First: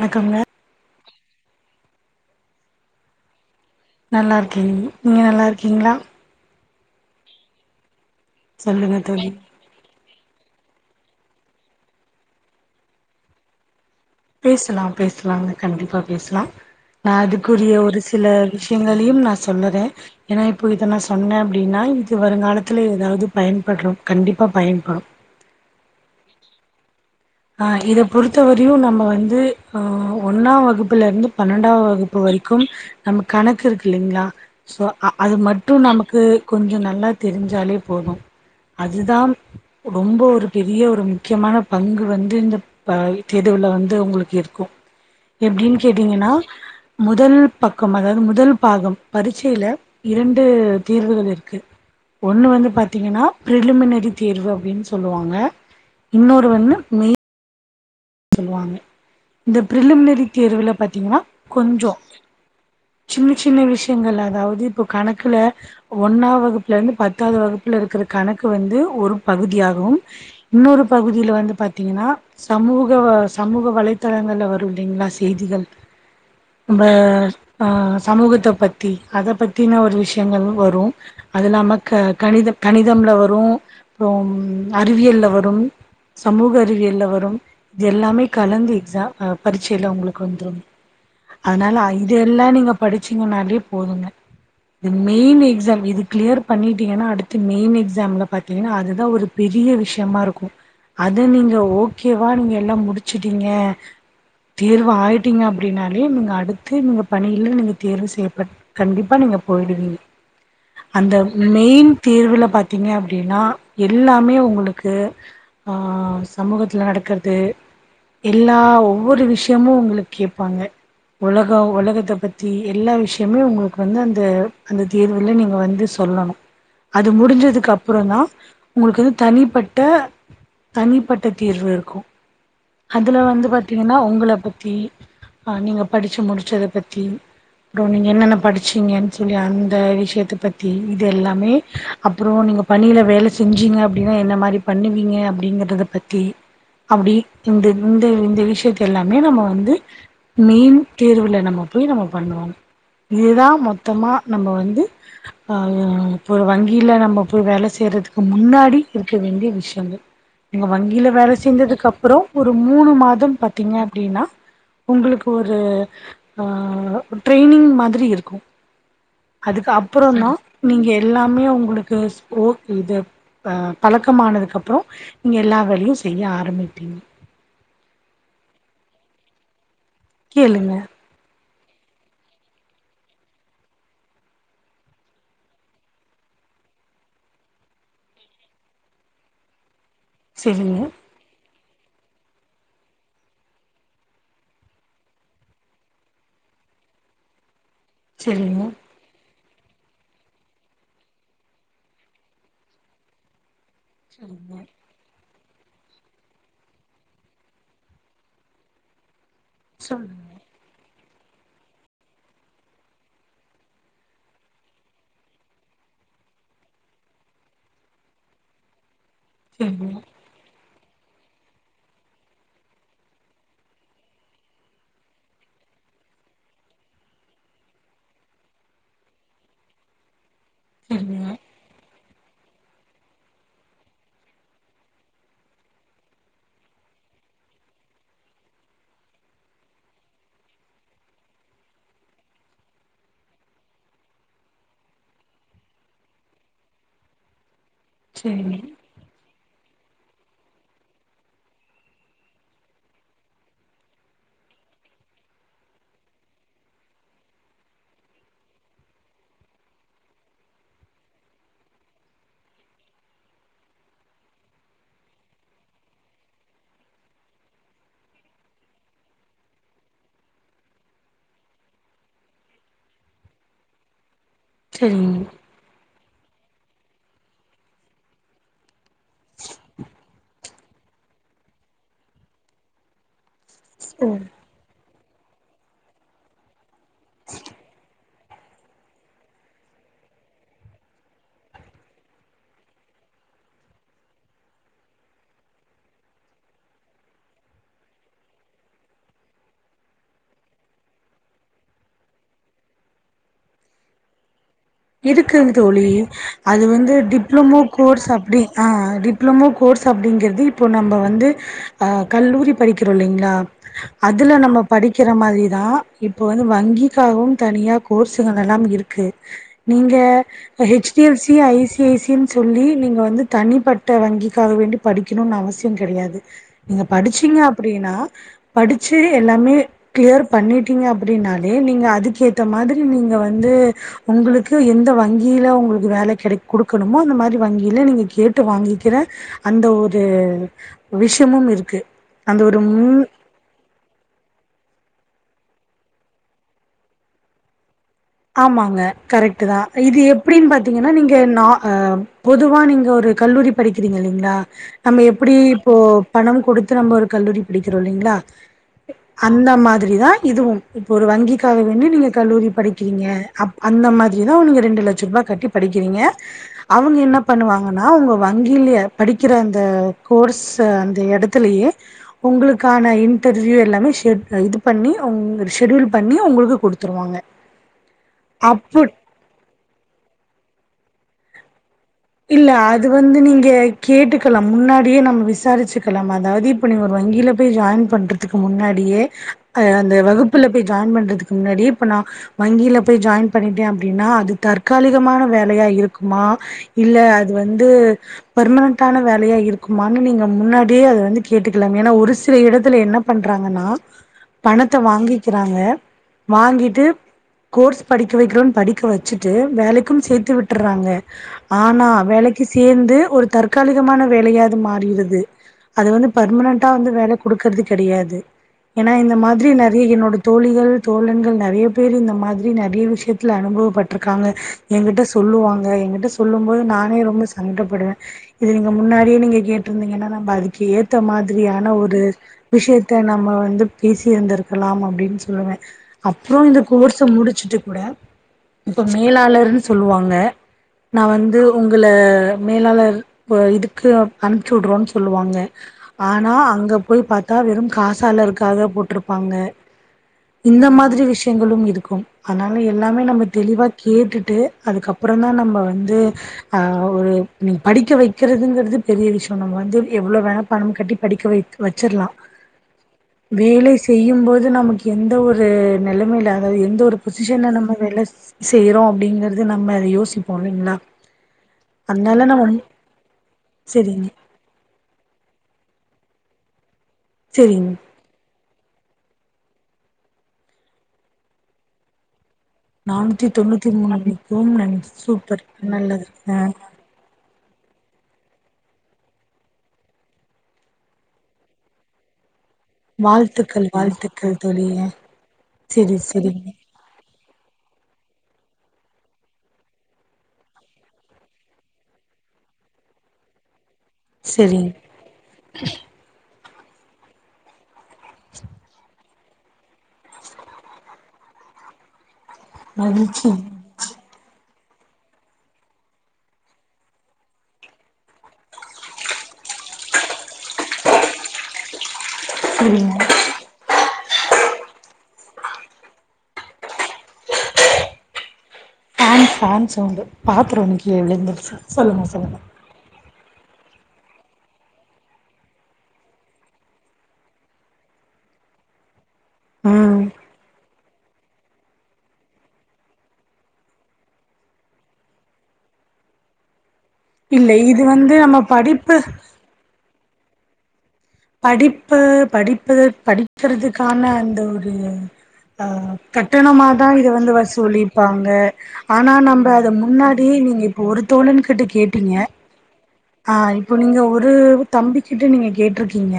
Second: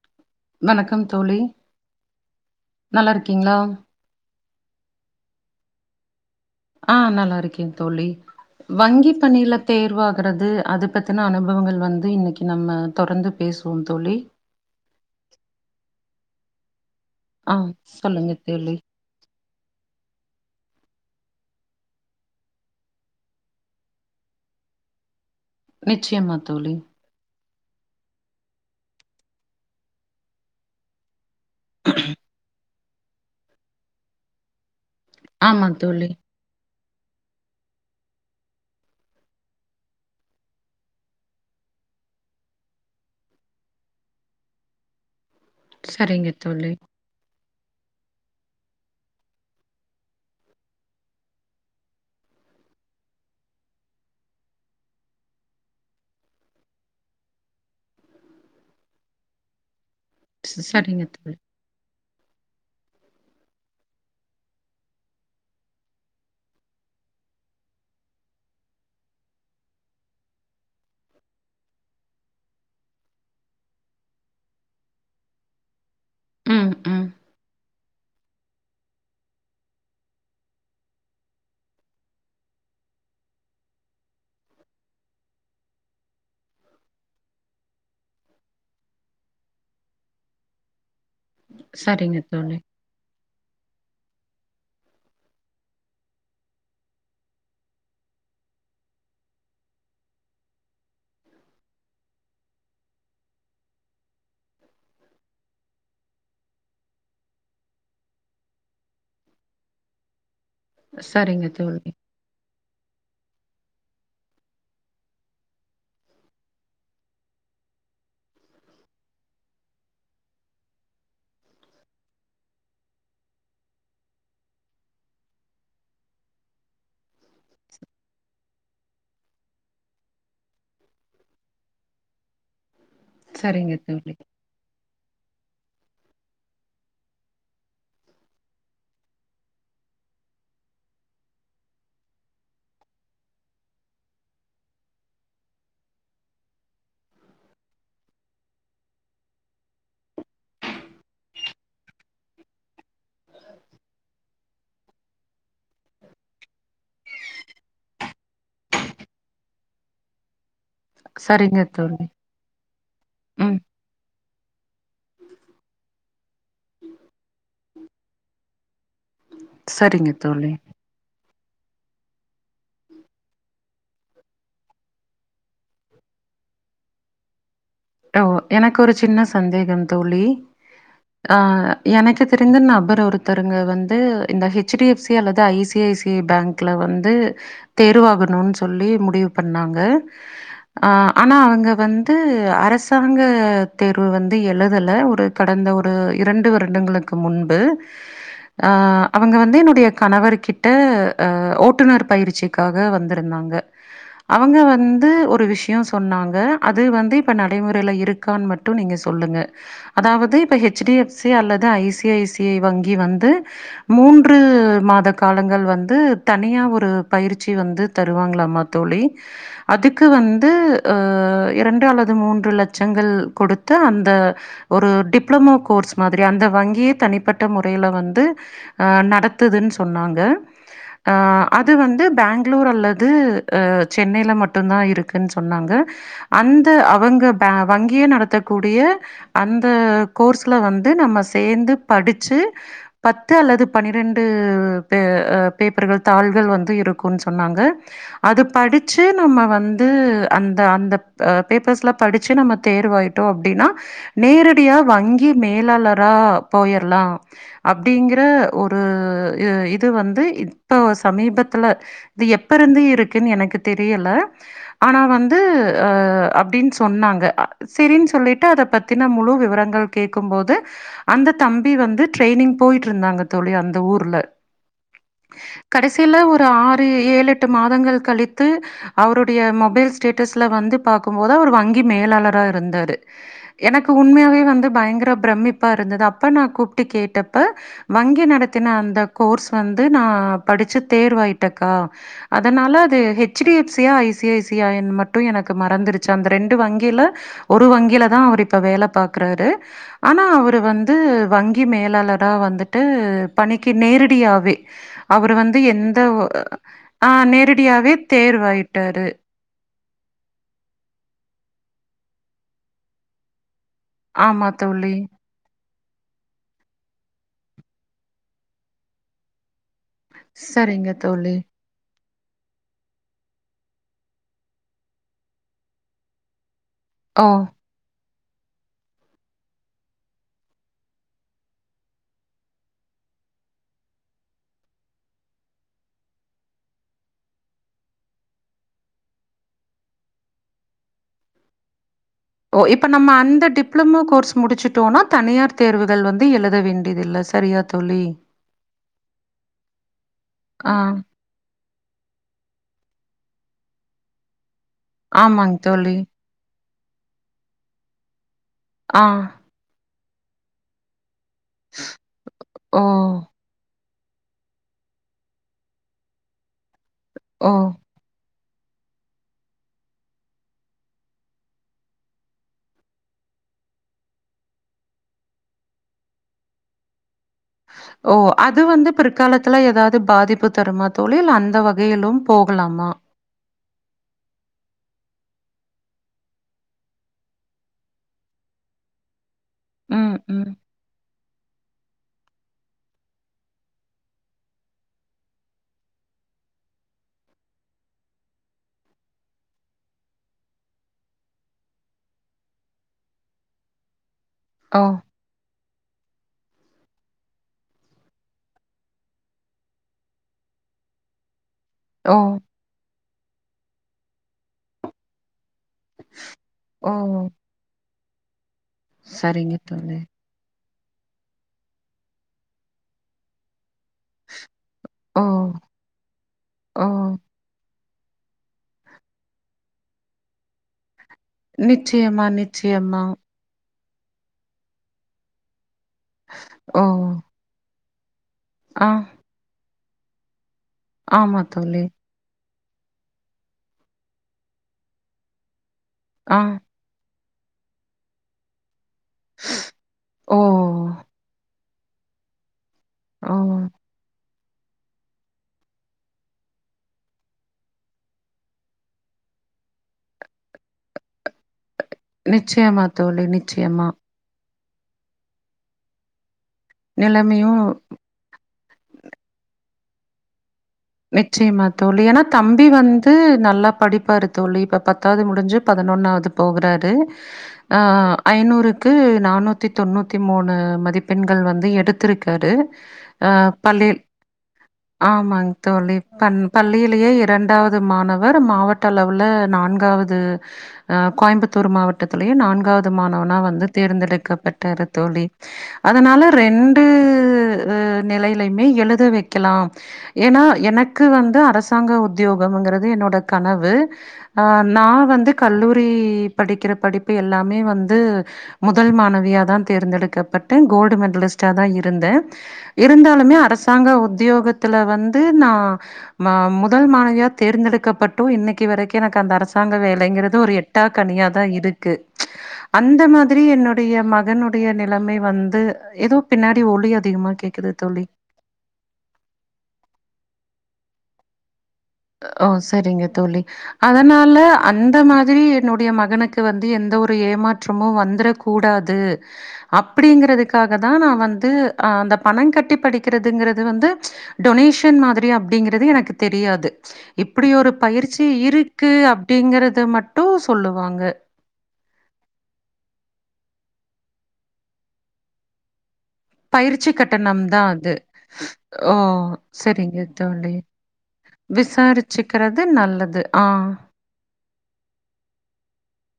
வணக்கங்க வணக்கம் தோழி நல்லா இருக்கீங்களா நல்லா இருக்கேன் நீங்க நல்லா இருக்கீங்களா ஆஹ் நல்லா இருக்கேன் தோழி சொல்லுங்க வங்கி தோழி பணியில தேர்வா கடது அது பத்தின அனுபவங்கள் வந்து இன்னைக்கு நம்ம தொடர்ந்து பேசுவோம் தோழி பேசலாம் பேசலாம் கண்டிப்பா பேசலாம் நான் ஆ அதுக்குரிய ஒரு சில சொல்லுங்க தோழி விஷயங்களையும் நான் சொல்லறேன் ஏன்னா இப்ப இதன சொன்னேன் அப்படின்னா இன்னிக்கு வருங்காலத்துல ஏதாவது பயன்படுறும் கண்டிப்பா பயன்படும் நிச்சயமா தோழி அஹ் இதை பொறுத்தவரையும் நம்ம வந்து ஆஹ் ஒன்னாம் வகுப்புல இருந்து பன்னெண்டா வகுப்பு வரைக்கும் நம்ம கணக்கு இருக்கு இல்லைங்களா சோ அ அது ஆமா மட்டும் தோழி நமக்கு கொஞ்சம் ந உண்ம தெரிஞ்சாலே போதும் அதுதான் ரொம்ப ஒரு பெரிய ஒரு முக்கியமான பங் கு வந்து இந்த தேதுவுல வந்து உங்களுக்கு இருக்கும் எப்படின்னு சரிங்க கேட்டீங்கன்னா தோழி முதல் பக்கம் அதாவது முதல் பாகம் பரீட்சையில் இரண்டு தீர்வுகள் இருக்கு ஒன்னு வந்து பாத்தீங்கன்னா பிரிலிமினரி தீர்வு அப்படின்னு சொல்லுவாங்க இன்னொரு வந்து நீ சொல்லுவாங்க இந்த பிர்லிமினரி ச- தீர்வுல சரிங்க பாத்தீங்கன்னா தோழி கொஞ்சோம் சின்ன சின்ன விஷயங்கள் அதாவது இப்போ கணக்குல ஒன்னா வகுப்புல இருந்து பத்தாவது வகுப்புல இருக்கிற கணக்கு வந்து ஒரு பகுதியாகும் இன்னொரு பகுதியில வந்து பாத்தீங்கன்னா சமூக சமூக வலைதளங்கள்ல வரும் இல்லைங்களா செய்திகள் ம் நம்ம ம் ஆஹ் சமூகத்தை பத்தி அதை பத்தின ஒரு விஷயங்கள் வரும் அது இல்லாம க கணித கணிதம்ல வரும்றோ அறிவியல்ல வரும் சமூக அறிவியல் வரும் இது எல்லாமே கலந்து எக்ஸாம் ஹ பரீட்சையில உங்களுக்கு வந்துரும் அதனால இது சரிங்க எல்லா தோழி நீங்க படிச்சு ங்னாலே போதுங்க இது மெய்ன் எக்ஸாம் இது கிளர் பண்ணிட்டீங்கன்ன அடுத்து மெய்ன் எக்ஸாம்ல பாத்தீங்கன்னா அதுதான் ஒரு பெரிய விஷயமா இருக்கும் அத நீங்க ஓக்கேவா நீங்க எல்லாம் முடிச்சிட்டீங்க தேர்வு ஆயிட்டீங்க அப்டினாலே நீங்க அடுத்து நீங்க பணில நீங்க தேர்வு செய்யபட் கண்டிப்பா நீங்க போயிடுவீங்க அந்த சரிங்க மெயின் தோழி தேர்வுல பாத்தீங்க அப் அப்டின்னா எல்லாமே உங்களுக்கு ஆஹ் சமூகத்துல நடக்கறது எல்லா ஒவ்வொரு விஷயமும் உங்களுக்கு கேப்பாங்க உலகோ உலகத்தை பத்தி எல்லா விஷயமே உங்களுக்கு வந்து அந்த அந்த தேர்வுல நீங்க வந்து சொல்லணும் அது முடிஞ்சதுக்கு அப்புறோ தான் உங்களுக்கு வந்து தனிப்பட்ட தனிப்பட்ட தேர்வு இருக்கும் அதுல வந்து சரிங்க பாத்தீங்கன்னா தோழி உங்கள பத்தி ஆஹ் நீங்க படிச்சு முடிச்சத பத்தி அப்புறம் நீங்க என்னென்ன படிச்சீங்கன்னு சொல்லி அந்த விஷயத்த பத்தி இது எல்லாமே அப்றோ நீங்க பணியில வேலை செஞ்சீங்க அப்டின்னா என்ன மாரி பண்ணுவீங்க அப்டிங்கறத பத்தி அப்டி இந்த இந்த இந்த விஷயத்த எல்லாமே நம்ம வந்து மெயின் தேர்வுல நம்ம போய் நம்ம பண்ணுவோம் இதுதான் மொத்தமா நம்ம வந்து ஆஹ் இப்ப வங்கியில நம்ம போய் வேலை செய்யறதுக்கு முன்னாடி இருக்க வேண்டிய விஷயங்கள் நீங்க வங்கியில வேலை சரிங்க செஞ்சதுக்கு தோழி அப்பறோம் மூணு மாதம் ம் பாத்தீங்க அப்டின் னா உங்களுக்கு ஒரு ஆஹ் ட்ரைனிங் மாதிரி இருக்கும் அதுக்கு அப்றோ சரிங்க தான் தோழி நீங்க எல்லாமே உங்களுக்கு ஸ்போக் இது அஹ் பழக்கமானதுக்கு அப்புறம் நீங்க எல்லா வேலையும் செய்ய ஆரம்மிப்பீங்க ஓ எனக்கு ஒரு சின்ன சந்தேகம் தோழி கேளுங்க ஆஹ் எனக்கு தெரிஞ்ச நபர் ஒருத்தருங்க வந்து இந்த ஹெச் டி எஃப் சி அல்லது I C I C I பேங்குல வந்து தேர்வாகணும்ன்னு சொல்லி முடிவு பண்ணாங்க செரிங்க ஆஹ் ஆனா அவ்ங்க வந்து அரஸ் சாங்க தேர்வு வந்து எழுதல ஒரு கடந்த ஒரு இரண்டு வருடங்களுக்கு முன்பு செரிங்க ஆஹ் அவங்க வந் து என்னுடைய கணவர் கிட்ட ஆஹ் ஓட்டுநர் பயிற்சிக்காக வந்திருந்தாங்க செரிங்க அவங்க வந்து ஒ ரு விஷ்யம் சொன்னாங்க அது வந்து இப்ப ந டைமுறைல இருக்கான் மட்டும் நீங்க சொல்லுங்க சொல்லுங்க அதாவது இப்ப ஹெச் டி எஃப் சி அல்லது I C I C I வங்கி வந்து மூன்று மாத காலங்கள் வந்து தனியா ஒரு பயிற்சி வந்து தருவாங்ளாமா தோழி செரிங்க அதுக்கு வந்து ஆஹ் இரண்டு அல்லது மூன் று லச்சங்கள் குடுத்து அந்த ஒரு டிப்ளமோ கோர்ஸ் மாதிரி அந்த வங்கியே தனிப்பட்ட முறைல வந்து ஆஹ் நடத்துதுன் சொன்னாங்க செரிங்க ஆஹ் அது வந்து பேங்ளூர் அல்லது ஆஹ் சென்னையில மட்டுந்தான் இருக்குன் சொன்னாங்க அந்த அவங்க பே வங்கியே நடத்தக்கூடிய அந்த கோர்ஸ்ல வந்து நம்ம சேந்து படிச்சு பத்து அல்லது பன்னிரெண்டு பே ஆஹ் பேப்பர்கள் தாள்கள் வந்து இருக்குன் சொன்னாங்க அது செரிங்க படிச்சு நம்ம வ ந்து அந்த அந்த ப் பேப்பர்ஸ்லா படிச்சி நம்ம தேர்வாயிட்டோம் அப்டின்னா நேரடியா வங்கி மேலாளரா போயிற்லா அப்டிங்ற ஒரு அஹ் இது வந்து இப்போ சமீபத்துல இது எப்ப இருந்து இருக்குன் எனக்கு தெரியெல ஆனா வந்து ஆஹ் அப்டின் சொன்னாங்க ஆ செரின்னு சொல்லிட்டு அத பத்தின முழு விவரங்கள் கேக்கும் போது அந்த தம்பி வந்து ட்ரெய்னிங் போயிற்றிந்தாங்க தோழி அந்த ஊர்ல செரிங்க கடைசில ஒ ரு ஆறு ஏழு எட்டு மாதங்கள் கழித்து அவருடைய மொபைல் ஸ்டேட்டெஸ்ல வந்து பாக்கும்போது அவர் வங் தி மேலாளரா இருந்தாரு எனக்கு ஓ உண்மேயாவே வந்து பயங்கரப் பிரமிப்பா இருந்தது அப்ப நா கூப்ட்டு கேட்டப்ப வங்கி நடத்தின அந்த கோர்ஸ் வந்து நா படிச்சி தேர்வாயிட்டக்கா அதனால அது ஹெச் டி எஃப் சி யா I C I C I யா என் மட்டும் எனக்கு மறந்திர்ச்சி அந்த ரெண்ட் டு வங்கில ஒரு வங்கியில தான் அவரு இப்ப வேல பாக்றாரு ஆனா அவரு வந்து வங்கி மேலாளரா வந்துட்டு பணிக்கு நேரடியாவே அவரு எதுக்குங் வந்து தோழி எந்த ஒ அது வந்து ஆ டிப்ளமோ நேரடியாவே கோர்ஸ் அப்டி ஆஹ் தேர்வாயிட்டாரு. டிப்ளமோ கோர்ஸ் அப்டிங்கிறது இப்போ நம்ப வந்து ஆஹ் கல்லூரி படிக்கிறோ இல்லிங்ளா அதுல ஆமா நம்மோ தோழி. படிக்கிற மாரிதான் இப்போ வந்து வங்கிக்காகவும் தனியா கோர்ஸுகளெல்லாம் இருக்கு நீங்க சரிங்க ஹெச் டி எஃப் தோழி. C I C I C ன் சொல்லி நீங்க வந்து தனிப்பட்ட வங்கிக்காக வேண்டி படிக்கிணுன் அவசியம் கெடியாது நீங்க ஓ! படிச்சீங்க அப்டின்னா படிச்சு எல்லாமே கிளியர் பண்ணிட்டீங்க அப்டின்னாலே நீங்க அதுக்கு ஏத்த மாதிரி நீங்க வந்து உங்குளுக் கு எந்த வங்கியில உங்குளுக் வேல கிடைக் குடுக்கணுமோ அந்த மாரி வங்கிலெ நீங்க கேட்டு வாங்கிக்கிற அந்த ஒரு விஷ்யமும் இருக்கு அந்த ஒரு ஓ முன் இப்ப நம்ம அந்த டிப்ளமோ கோர்ஸ் முடிச்சிட் தோனா தனியார் தேர்வுகள் வந்து எழுத வேண்டியதில்ல சரியா தோழி? ஆமாங்க கரெக்ட் தா. இது எப்டின்னு ஆ. பாத்தீங்ன்னா நீங்க நார் பொதுவா நீங்க ஒரு கல்லூரி படிக்கிறீங்க இல்லீங்களா நம்ம எப்டி ஆமாங்க இப்போ தோழி. பணம் குடுத் திரும்ப ஒரு கல்லூரி படிக்கிறோ இல்லீங்ளா ஆ. அந்த மாதிரி தா இதுவு இப்போ ஒரு வங்கி காலைலன்னு நீங்க கல்லூரி படிக் ஓ! அப் அந்த மாதிரி தா நீங்க ரெண்டு லட்ச ரூபா கட்டி படிக்கறீங்க அவங்க என்ன ஓ! பண்ணுவாங்ன்னா ஒங்க வங்கியிலய படிக்கிற அந்த கோர்ஸ் அந்த எடத்துலயே உங்களுக்கான இன்டர்வியூ எல்லாமே ஷெட் இது பண்ணி ஷெட்யூல் பண்ணி ஒங்களுக்கு குடுத்துருவாங்க. ஓ அது அப்போ வந்து பிற்காலத்துல ஏதாவது பாதிப்பு தருமா தோழி இல்ல அந்த வகுப் இல்ல அது வந்து நீங்க கேட்டுக்கலாம் முன்னாடியே நம்ம விசாரிச்சுக்கலாம் அதாவது இப்ப நீங்க ஒரு வங்கியில போய் ஜாயின் பண்றதுக்கு முன்னாடியே அத அந்த ம், வகுப்புல ம். போய் ஜாயின் பண்றதுக்கு முன்னாடி இப்ப நா வங்கில போய் ஜாயின் பண்ணிட்டே அப்டின்னா அது தற்காலிகமான வேலையா இருக்குமா இல்ல அது வந்து பர்மனென்ட்டான வேலையா இருக்குமான்னு நீங்க முன்னாடியே அத வந்து கேட்டுக்கலாம். ஏன்னா ஒரு சில இடத்துல என்ன பண்றாங்ன்னா பணத்தை ஓ! வாங்கிக்கிறாங்க வாங்கிட்டு கோர்ஸ் படிக்க வக்கிறோன் படிக்க வச்சிட்டு வேலைக்கும் சேத்து விட்டுற்றாங்க ஆனா ஓ! வேலைக்கு சேந்து ஒரு தற்காலிகமான வேலையா அது மாறீறிது அது வந்து பர்மனன்டா வந்து வேலை ஓ! குடுக்குறது கெடயாது ஏன்னா இந்த மாதிரி சரிங்க நெறைய தோழி என்னோட தோழிகள் தோழன்கள் நெறைய பேர் இந்த மாதிரி நெறைய விசயத்தில அனுபவப்பட்டு பட்ருக்காங்க ஏங்கிட்ட ஓ சொல்லுவாங்க. ஏங்கிட்ட சொல்லும்போது ஓ நானே ரொம்ப சங்க படுவேன் இது நீங்க முன்னாடியே நீங்க கேட்டிருந்தீங்ன்னா நம்ம அதுக்கு ஏத் கேத்த மாதிரியான ஒரு நிச்சயமா விசயத்த நிச்சயமா நம்ம வந்து பேசி இருந்திருக்கலாம் அப்டின்னு சொல்லுவே அப்றொம் இந்த ஓ கோர்ஸ்ஸ முடிச்சிட்டு கூட இப்ப ஆ மேலாளர் சொல்லுவாங்க நா வந்து ஆமா தோழி உங்கள மேலாளர் இதுக்கு அனுப்ச்சிடுறோம்ன்னு சொல்லுவாங்க ஆனா ஆ அங்க போய் பாத் வெறும் காசால இருக்காக போட்டுரு ப்பாங்க ஓ இந்த மாதிரி விஷயங்களும் இரு க்கும் ஆனால் எல்லாமே நம்ம ஓ தெளிவா கேட்டுட்டு அதுக்கப்புறம் தான் நம்ம வந்து ஒரு நீ படிக்க வைக்கிறதுங்கிறது பெரிய விஷயம் நம்ம வந்து எவ்ளோ வேணா பணம் கட்டி படிக்க வை வச்சிர்லாம் நிச்சயமா தோழி வேலை நிச்சயமா செய்யும் போது நமக்கு எந்த ஒரு நிலைமை ல அது எந்த ஒரு பொசிஷன்ல நிலைமையு நம்ம வேல செய்யறோம் அப்படிங்கறது நம்ம அதை யோசிப்போம் இல்லைங்கள நிச்சயமா தோழி ஆனா தம்பி வந்து நல்லா செரிங்க படிப்பாரு தோழி இப்ப பத்தாவது முடிஞ்சு பதினொன்னாவது போகறாரு செரிங்க ஐநூறுக்கு கு நானூத்தி தொண்ணூத்தி மூணு மதிப்பெண்கள் வந்து எடுத்திருக்கு நானூத்தி தொண்ணூத்தி மூணு அப்படி போவும்ன்னு நெனச்ச சூப்பர் ஆமாங் தோழி நல்லது ப ஆ பள்ளியிலேயே இரண்டாவது மாணவர் மாவட்ட அளவுல நான்காவது கோயம்புத்தூர் மாவட்டத்திலேயே நான்கு காவது மாணவனா வந்து வாழ்த்துக்கள் வாழ்த்துக்கள் தோழி தேர்ந்தெடுக்கப்பட்டாரு தோழி செரி அதனால செரிங்க ரெண்டு நிலை மே எழுத வைக்கலாம் ஏன்னா எனக்கு வந்து அரசாங்க உத்தியோகம்ங்கிறது என்னோட கனவு அஹ் செரிங்க நா வந்து கல்லூரி படிக்கிற படிப்பு எல்லாமே வந்து முதல் மாணவியா தா தேர்ந்தெடுக்கப்பட்டே கோல்டு மெடலிஸ்ட்டா தா இருந்தே மகிழ்ச்சி இருந்தாலுமே அரசாங்க உத்தியோகத் துல வந் து நா ம முதல் மாணவியா தர்ந்தெடுக்கப்பட்டு இன்னைக் கு வரைக்கு எனக்கு அந்த அரசாங்க வேலைங்கிறது ஒரு எட்டா கனியா தா இருக்கு செரிங்க அந்த மாதிரி என்னுடைய ம மகனுடைய நிலைமை வந்து ஏதோ பின்னாடி ஒலி அதிகமா கேக்குது தோழி அது ஃபேன் சவுண்டு பாத்தர ஒன்னு கீழ விழுந்துருச்சு சொல்லுங்க சொல்லுங்க ஓ சரிங்க தோழி அதனால அந்த மாதிரி என்னுடைய மகனுக்கு வந்து எந்த ஒரு ஏமாற்றமு வந்துற கூடாது ம் அப்படிங்கிறதுக்காக தா நா வந்து அந்த பணங் கட்டி படிக்கிறதுங்கிறது வந்து டொனேஷன் மாதிரி அப்படிங்கிறது எனக்கு தெரியாது இப்படி இல்ல ஒரு இது வந்து பயிற்சி நம்ம இருக்கு படிப்பு அப்படிங்கிறது மட் டூ சொல்லுவாங்க படிப்பு படிப் பு படிக்கறதுக்கான அந்த ஒரு அஹ் கட்டணமாதா பயிற்சி இத வந்து கட்டணம் தான் அது. வசூலிப்பாங்க ஓ! ஆனா நம்ம அத சரிங்க முன்னாடியே தோழி. நீங்க இப்ப ஒரு தோழன் கிட்ட கேட்டீங்க விசாரிச்சுக்கிறது நல்லது. ஆ, ஆஹ் இப்போ நீங்க ஒரு தம்பி கிட்ட நீங்க கேட்ருக்கீங்க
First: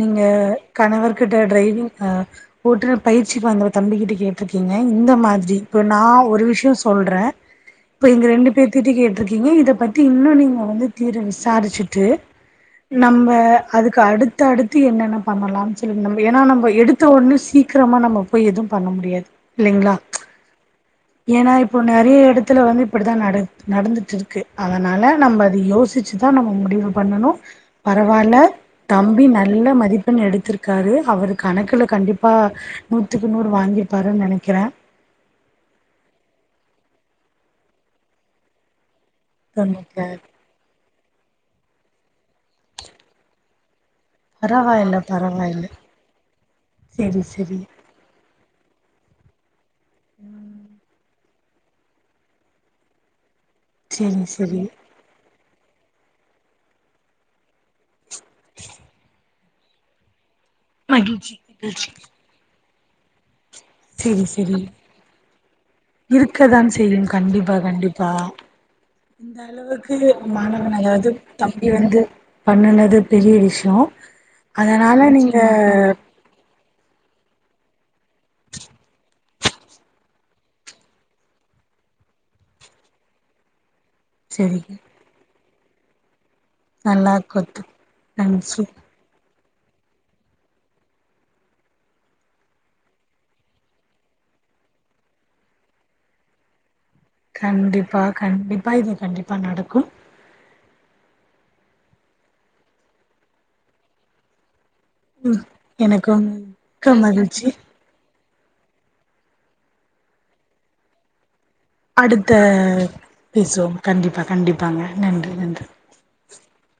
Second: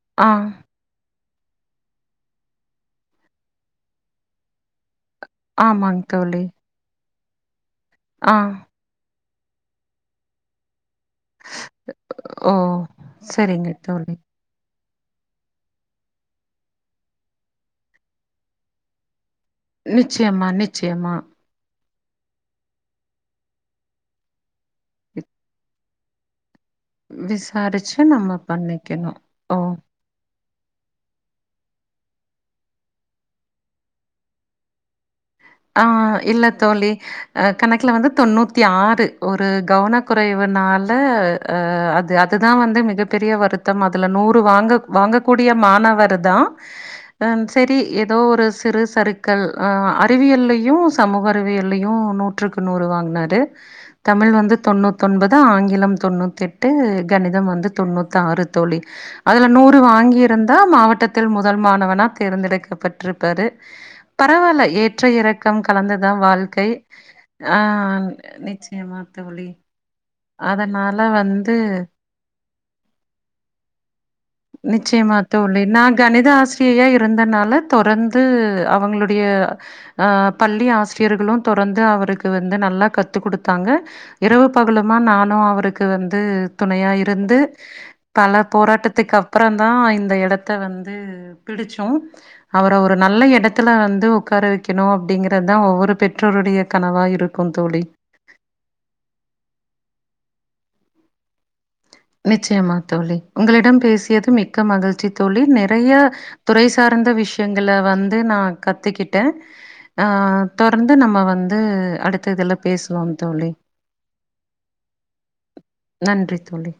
நீங்க ஆ, கணவர் கிட்ட டிரைவிங் அஹ் ஓட்டுனர் பயிற்சிக்கு வந்த தம்பிக்கிட்ட கேட்ருக்கீங்க இந்த மாதிரி இப்போ ஆமாங்க நா தோழி. ஒரு விஷய சொல்ற இப்போ இங்க ஆ, ரெண்டு பேர்த்துகிட்டயு கேட்டுருக்க கீங்க இத பத்தி இன்னு நீங்க வந்து தீர விசாரிச்சுட்டு ஓ! நம்ம சரிங்க அதுக்கு தோழி. அடுத்தடுத்து த்தி என்னென்ன பண்ணலான் சொல்லுங் ந ஏன்னா நம்ம எடுத்த உடனே சீக்கிரமா நம்ம போய் எதும் பண்ண முடியாது இல்லைங்களா நிச்சயமா நிச்சயமா ஏன்னா இப்போ நெறய எடத்துல வந்து இப்படித்தான் நட நடந்துட்டு இருக்கு அதனால நம்ம அது யோ சிச்சுதா முடிவு பண்ணணும் விசாரிச்சு பரவால்ல நம்ம பண்ணிக்கணும். தம்பி ஓ! நல்ல மதிப்பெண் எடுத்துரு திருக்காரு அவரு கணக்கல கண்டிப்பா நூத்துக்கு நூறு வாங்கிருப்பாருன்னு நெனக்கிறேன் ஆஹ் இல்ல தோழி அஹ் கணக்கல வந்து தொண்ணூத்தி ஆறு ஒரு சொன்னிருக்காரு கவனக்குறைவுனால அது அதுதான் வந்து மிகப்பெரிய வருத்தம் இதுல நூறு வாங்க பரவாயில்ல வாங்கக்கூடிய பரவாயில்ல மாணவர் தான் செரி ஏதோ ஒரு சிறு சறுக்கள் அஹ் அறிவியல்லையும் சமூக அறிவியல்லையும் நூற்றுக்கு நூறு வாங்கினாரு செரி தமிழ் வந்து செரி தொண்ணூத்து ஒன்பது ந்து ஆங்கிலம் தொண்ணூத்தி எட்டு கணிதம் வந்து தொண்ணூத்தி ஆறு தோழி அதுல நூறு வாங்கி இருந்தா மாவட்டத்தில் மகிழ்ச்சி முதல் மாணவனா தேர்ந்தெடுக்க பற்றுருப்பாறு செரி செரி பரவாயில்ல ஏ ஏற்று இரக்கம் கலந்துதான் வாழ்க்கை இருக்கதான் செய்யும் கண்டிப்பா ஆஹ் கண்டிப்பா நிச்சயமா இந்த தோழி அளவுக்கு மாணவன் அதனால அதாவது வந்து தம்பி வந்து பண்ணுனது பெரிய விஷயோ அதனால நிச்சயமா தோழி நீங்க நான் கணித ஆசிரியையா இருந்தனால னால தொடர்ந்து அவங்களுடைய பள்ளி ஆசிரியர்களும் தொடந்து அவருக்கு வந்து நல்லா கத்து கொடுத்தாங்க இரவு சரிங்க பகலமா நானும் அவருக் க்கு வந்து துணையா நல்லா இருந்து கொத்து பல கண் சு போராட்டத்துக்கு அப் அப்புற தான் இந்த இடத்த வந்து பிடிச்சோம் அவரை ஒரு நல்ல இடத்துல வந்து உட்கார வைக்கணும் அப்படிங்கிறதுதான் ஒவ்வொரு பெற்றோருடைய கனவா இருக்கும் தோழி. கண்டிப்பா கண்டிப்பா இது கண்டிப்பா நடக்கும் நிச்சயமா தோழி உங்களிடம் பேசியது மிக்க மிக்க மகிழ்ச்சி ம் தோழி நெறைய எனக்கும் துறை மிக்க சார்ந்த மகிழ்ச்சி விஷயங்கள வந்து வந்து நான் கத்துக்கிட்டேன் ஆ தொடர்ந்து நம்ம வந்து அடுத்த இதுல பேசுவோம் தோழி. பேசுவோம் கண்டிப்பா கண்டிப்பாங்க நன்றி நன்றி நன்றி தோழி.